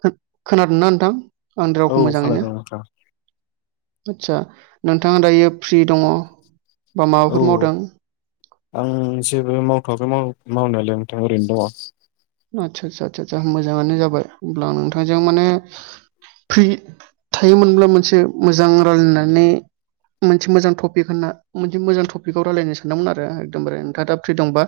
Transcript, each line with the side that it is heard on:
right: खो- खोनादोंना नोंथां? आंनि
left: औ
right: रावखौ मोजाङैनो
left: खोनादों नोंथां
right: आदसा नोंथाङा दायो फ्रि दङ बा
left: औ
right: माबाफोर मावदों
left: आं जेबो मावथ'वाखै माव मानालाय नोंथां ओरैनो दङ।
right: आदसा सा सा सा आ मोजाङानो जाबाय होमब्ला आं नोंथांजों माने फ्रि थायोमोनब्ला मोनसे मोजां रायलायनानै मोनसे मोजां टपिक होनना मोनसे मोजां टपिकआव रायलायनो सानदोंमोन आरो आ एकदमबारे नोंथाङा दा फ्रि दंबा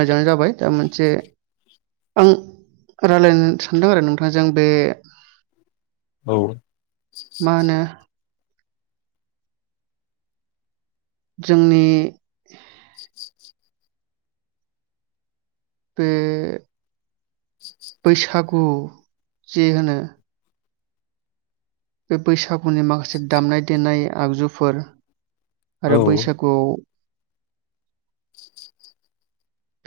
right: मोजाङानो जाबाय दा मोनसे आं रायलायनो सानदों आरो नोंथांजों बे
left: औ।
right: मा होनो जोंनि बे बैसागु जे होनो बे बैसागुनि माखासे दामनाय देनाय आगजुफोर
left: औ
right: आरो बैसागुआव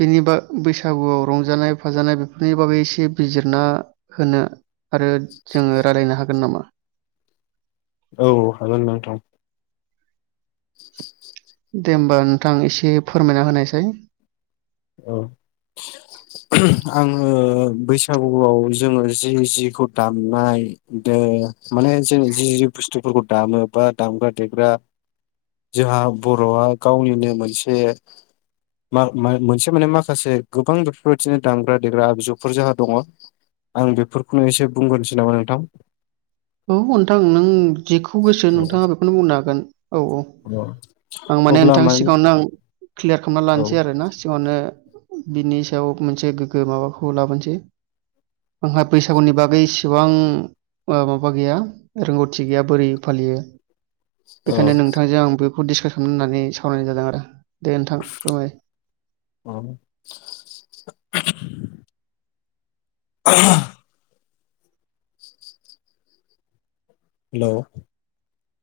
right: बेनि बा बैसागुआव रंजानाय-फाजानाय बेफोरनि बागै एसे बिजिरना होनो आरो जोङो रायलायनो हागोन नामा?
left: औ हागोन नोंथां।
right: दे होमबा नोंथां एसे फोरमायना होनायसाय।
left: औ आङो बैसागुआव जोङो जि जिखौ दामनाय दे माने जों जि बुस्थुफोरखौ दामो बा दामग्रा-देग्रा जोंहा बर'आ गावनिनो मोनसे मा मोन थारमाने माखासे गोबां बेफोरबायदिनो दामग्रा देग्रा आबजुफोर जोंहा दङ आं बेफोरखौनो एसे बुंग्रोनोसै नामा नोंथां।
right: औ नोंथां नों जेखौ गोसो नोंथाङा बेखौनो बुंनो हागोन। औ औ आं माने नोंथां सिगाङावनो आं क्लियार खालामना
left: औ
right: लानोसै आरो ना सिगाङावनो। बिनि सायाव मोनसे गोग्गो माबाखौ लाबोनोसै आंहा बैसागुनि बागै इसेबां मा बा गैया रोंगौथि गैया बोरै फालियो
left: औ
right: बेनिखायनो नोंथांजों आंबो बेखौ डिसकास खालामनो होननानै सावरायनाय जादों आरो। दे नोंथां फोरमाय।
left: औ [inaudible] हेलौ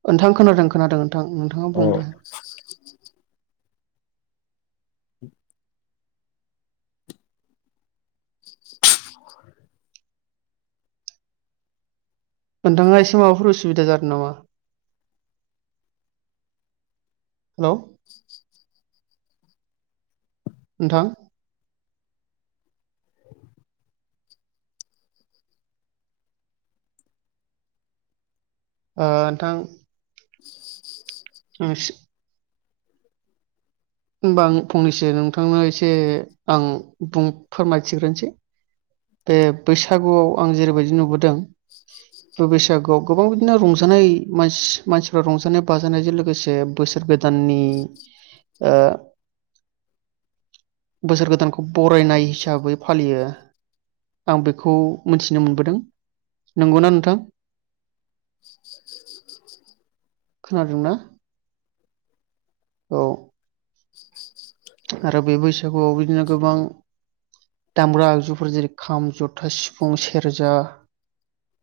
right: नोंथां खोनादों खोनादों नों थां नोंथाङा
left: औ
right: बुं दे।
left: [inaudible]
right: नोंथाङा एसे माबाफोर उसुबिदा जादों नामा? हेलौ नोंथां। ओ नोंथां।
left: [inaudible]
right: आं इसे होमबा आं फंनैसो नोंथांनो एसे आं बुं फोरमायथिग्रोनोसै। बे बैसागुआव आं जेरैबायदि नुबोदों। बे बैसागुआव गोबां बिदिनो रंजानाय मानसि मानसिफ्रा रंजानाय बाजानायजों लोगोसे बोसोर गोदाननि ओ बोसोर गोदानखौ बरायनाय हिसाबै फालियो आं बेखौ मिथिनो मोनबोदों नंगौना नोंथां? खोनादोंना औ। आरो बे बैसागुआव बिदिनो गोबां दामग्रा आगजुफोर जेरै खाम, जथा, सिफुं, सेरजा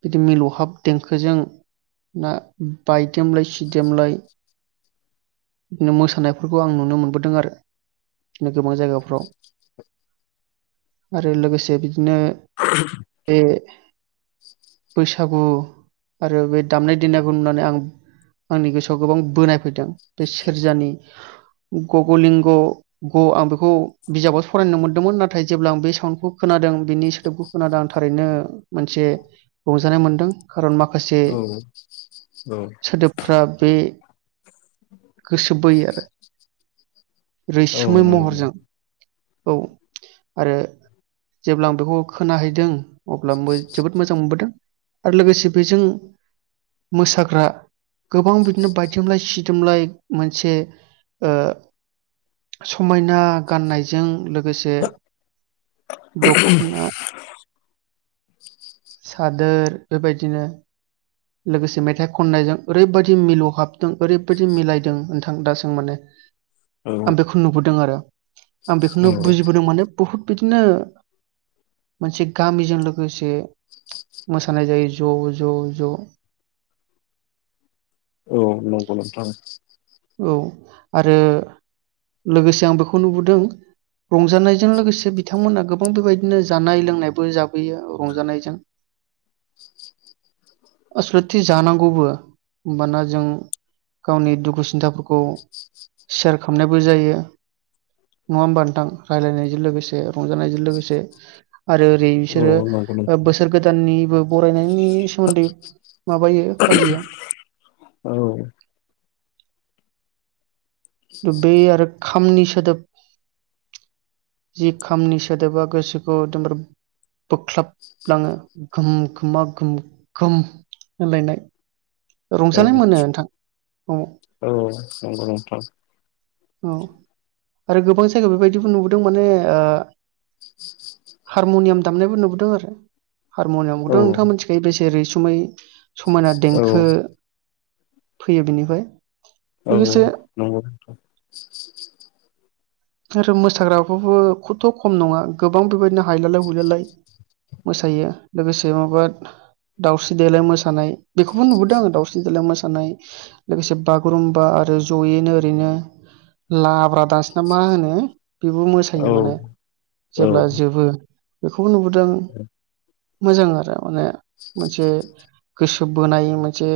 right: बिदि मिलौहाब देंखोजों नो बायदेमलाय सिदेमलाय बिदिनो मोसानायफोरखौ आं नुनो मोनबोदों आरो बिदिनो गोबां जायगाफ्राव आरो लोगोसे बिदिनो बे
left: [inaudible]
right: बैसागु आरो बे दामनाय-देनायखौ नुनानै आं आंनि गोसोआव गोबां बोनाय फैदों। बे सेरजानि गग' लिं ग' आं बेखौ बिजाबावसो फरायनो मोन्दोंमोन नाथाय जेब्ला आं बे साउन्डखौ खोनादों बेनि सोदोबखौ खोनादों आं थारैनो मोनसे रंजानाय मोनदों। खारन माखासे
left: औ औ
right: सोदोबफ्रा बे
left: उम
right: गोसो बोयो आरो
left: औ
right: रैसुमै
left: नंगौ
right: महरजों औ आरो जेब्ला आं बेखौ खोनाहैदों अब्ला जोबोद मोजां मोनबोदों। आरो लोगोसे बेजों मोसाग्रा गोबां बिदिनो बायदोमलाय -सिदोमलाय मोनसे ओ समायना गाननायजों लोगोसे दख'ना सादोर बेबायदिनो लोगोसे मेथाइ खननायजों ओरैबादि मिलौहाबदों ओरैबादि मिलायदों नोंथां दासों माने।
left: औ
right: आं बेखौ नुबोदों आरो। आं बेखौनो
left: औ
right: बुजिबोदों माने बुहुत बिदिनो मोनसे गामिजों लोगोसे मोसानाय जायो ज' ज' ज'।
left: औ नंगौ [unintelligible]
right: औ आरो लोगोसे आं बेखौ नुबोदों रंजानायजों लोगोसे बिथांमोना गोबां बेबायदिनो जानाय- लोंनायबो जाबोयो रंजानायजों आसलथे जानांगौबो होनबाना जों गावनि दुखु सिन्थाफोरखौ सेयार खालामनायबो जायो नङा होमबा नोंथां रायलायनायजों लोगोसे रंजानायजों लोगोसे। आरो ओरै
left: औ
right: बिसोरो
left: नंगौ नोंथां
right: बोसोर गोदाननि बरायनायनि सोमोन्दै माबायो फालियो।
left: औ
right: बै आरो खामनि सोदोब जि खामनि सोदोबा गोसोखौ एदमबारे बोख्लाबलाङो गोम खोमा गोम गोम होलायनाय ।
left: औ
right: रंजानाय मोनो नोंथां। औ
left: औ नंगौ नोथां।
right: औ आरो गोबां जायगायाव बेबायदिबो नुबोदों माने हारमनियाम दामनायबो नुबोदों आरो । हारम'नियामखौथ'
left: औ
right: नोंथां मिथिखायो बे जेरै रैसुमै समायना
left: औ
right: देंखो
left: औ
right: फैयो बेनिफ्राय
left: औ नंगौ।
right: आरो मोसाग्राखौबो खथ' खम नङा गोबां बेबायदिनो हायलालाय हुलालाय मोसायो। लोगोसे माबा दाउस्रि- देलाय मोसानाय बेखौबो नुबोदों आङो दाउस्रि -देलाय मोसानाय लोगोसे बागुरुम्बा आरो जयैनो ओरैनो लाब्रा दानस ना मा होनो। बेबो मोसायो माने जेब्ला
left: औ
right: जोबो बेखौबो नुबोदों मोजां आरो माने। मोनसे गोसो बोनाय मोनसे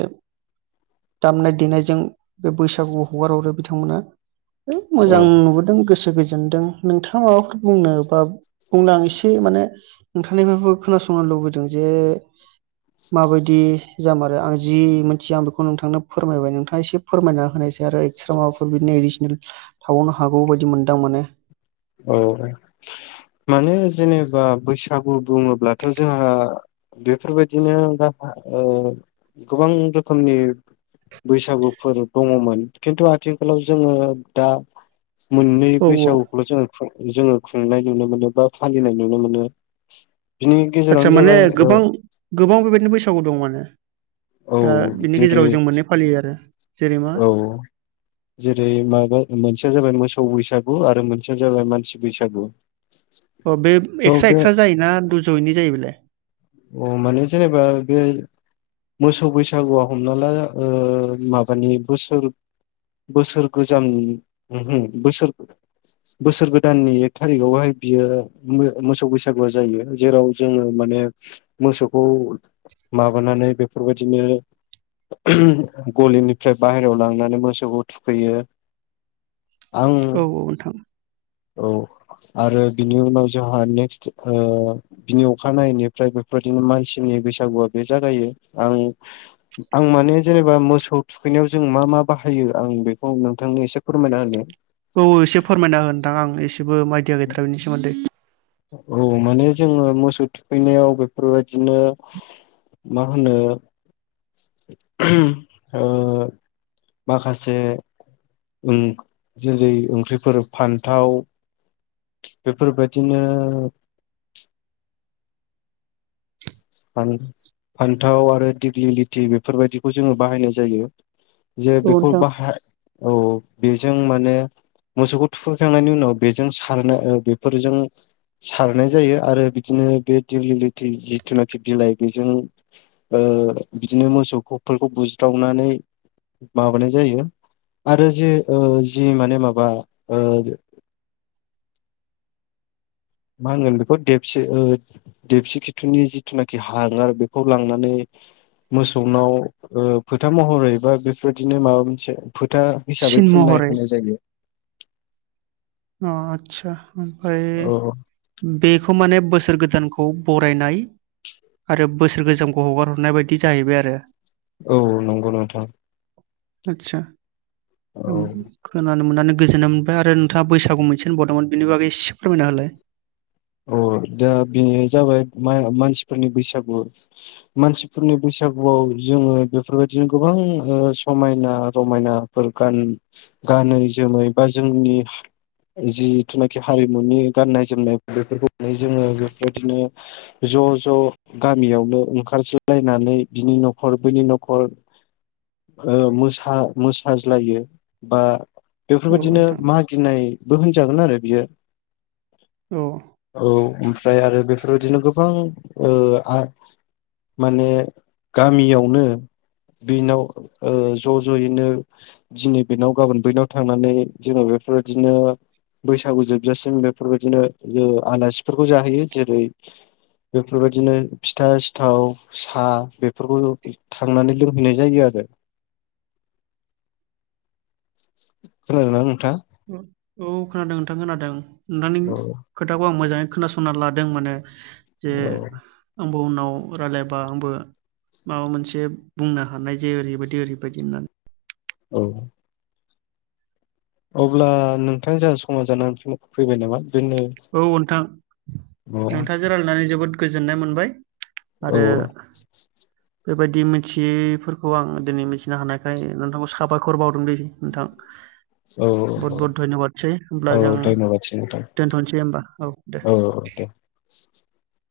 right: दामनाय- देनायजों बे बैसागुआव हगार हरो बिथांमोना। [unintelligible]
left: औ
right: मोजां नुबोदों गोसो गोजोनदों। नोंथाङा माबाफोर बुंनो बा बुंनो आं एसे माने नोंथांनिफ्रायबो खोनासंनो लुबैदों जे माबायदि जामारो आं जि मोनथिया आं बेखौ नोंथांनो फोरमायबाय नोंथाङा एसे फोरमायना होनायसै आरो एक्सट्रा माबाफोर बिदि थाबावनो हागौ बायदि मोनदां माने।
left: औ माने जेनेबा बैसागु बुङोब्लाथ' जोंहा बेफोरबायदिनो ग- गोबां रोखोमनि बैसागुफोर दङमोन खिन्थु आथिखालाव जोङो दा मोननै
right: औ औ
left: बैसागुखौल' जों जोङो खुंनाय नुनो मोनो बा फालिनाय नुनो मोनो। बिनि
right: आतसा
left: गेजेरावनो
right: माने
left: जाबाय ओ
right: गोबां गोबां बेबायदि बैसागु दं माने।
left: औ
right: दा बिनि गेजेराव
left: जेरै
right: जों मोननै फालियो आरो जेरै मा
left: औ जेरै माबा मोनसेया जाबाय मोसौ बैसागु आरो मोनसेया जाबाय मानसि बैसागु।
right: अ बे
left: थ'
right: एक्सट्रा
left: बे
right: एक्सट्रा जायोना दुज'यैनि जायो बेलाय?
left: अ माने जेनेबा बे मोसौ बैसागुआ हमना ला ओ माबानि बोसोर बोसोर गोजाम ओहो बोसोर बोसोर गोदाननि एक थारिखावहाय बियो मोसौ बैसागुआ जायो। जेराव जोंङो माने मोसौखौ माबानानै बे फोरबायदिनो गलिनिफ्राय बाहेरायाव लांनानै मोसौखौ थुखैयो। आं
right: औ औ नोंथां‌।
left: औ आरो बिनि उनाव जोंहा नेक्स्ट ओ बिनि अखानायैनिफ्राय बेफोरदिनो मानसिनि बैसागुआ बे जागायो। आं आं माने जेनेबा मोसौ थुखैनायाव जों मा मा बाहायो आं बेखौ नोंथांनो एसे फोरमायना होनो।
right: औ एसे फोरमायना हो नोंथां आं एसे जेबो माइदिया गैथारा बिनि सोमोन्दै।
left: औ माने जोंङो मोसौ थुखैनायाव बेफोरबायदिनो मा होनो ओ माखासे ओं जेरै ओंख्रिफोर फान्थाव, बेफोरबायदिनो फान्थाव आरो दिग्लि लिथि बेफोरबायदिखौ जोंङो बाहायनाय जायो। जे
right: औ
left: बेखौ
right: नोंथां।
left: बहाय औ बेजों माने मोसौखौ थुखैखांनायनि उनाव बेजों सारनो ओ बेफोरजों सारनाय जायो आरो बिदिनो बे दिग्लि लिथि जि जिथिुनाखि बिलाइ बेजों ओ बिदिनो मोसौ खौ फोरखौ बुज्रावनानै माबानाय जायो। आरो जे ओ जि माने माबा ओ मा होनगोन बेखौ देबसे ओ देबसि खिथुनि जिथुनाखि हांगार बेखौ लांनानै मोसौनाव ओ फोथा महरै बा बेफोरदिनो माबा मोनसे फो था हिसाबै
right: सिन
left: फुननाय
right: महरै
left: होनाय जायो।
right: अ आदसा ओमफ्राय
left: औ औ
right: बेखौ माने बोसोर गोदानखौ बरायनाय आरो बोसोर गोजामखौ हगार हरनाय बायदि जाहैबाय आरो।
left: औ नंगौ नोंथां।
right: आतसा।
left: औ
right: खोनानो मोननानानै गोजोननाय मोनबाय आरो नोंथाङा बैसागु मोनसे होनबावदोंमोन बेनि बागै एसे फोरमायना होलाय।
left: औ दा बेयो जाबाय मानसिफोरनि बैसागु। मानसिफोरनि बैसागुआव जोंङो बेफोरबायदिनो गोबां ओ समायना रमायनाफोर गान गानै जोमै बा जोंनि जिथुनाखि हारिमुनि गाननाय जोमनाय बेफोरखौ जोंङो बेफोरबायदिनो ज' ज' गामियावनो ओंखारज्लायनानै बिनि न'खर बैनि न'खर ओ मोसा मोसाज्लायो बा
right: औ
left: बेफोरबायदिनो
right: नोंथां
left: मागिनायबो होनजागोन आरो। बियो
right: औ।
left: औ ओमफ्राय आरो बेफोरबायदिनो गोबां ओ आ माने गामियावनो बेनाव ओ ज' ज'यैनो दिनै बेनाव गाबोन बैनाव थांनानै जोंङो बेफोरबायदिनो बैसागु जोबजासिम बेफोरबायदिनो ओ आलासिफोरखौ जाहैयो। जेरै बेफोरबायदिनो फिथा सिथाव साहा बेफोरखौ थांनानै लोंहैनाय जायो आरो। खोनादोंना नोंथां?
right: उम औ खोनादों नोंथां खोनादों। नोंथांनि
left: औ
right: खोथाखौ आं मोजांङै खोनासंना लादों माने। जे
left: औ
right: [unintelligible] उनाव रायलायबा आंबो माबा मोनसे बुंनो हानाय जायो ओरैबायदि ओरैबायदि होननानै।
left: औ। अब्ला नोंथां जोंहा समाज जानानै फैबाय नामा? दोननो
right: औ नोंथां
left: अ
right: नोंथाजो रायलायनानै जोबोद गोजोननाय मोनबाय।
left: औ।
right: बायदि मिथियैफोरखौ आं दिनै मिथिनो हानायखाय नोंथांखौ साबायखर बावदों दे नोंथां। बहुत बहुत धन्यबादसै
left: औ औ धयन'बादसै नोंथां।
right: होनबा औ दे
left: औ दे।
right: ।
left: [inaudible]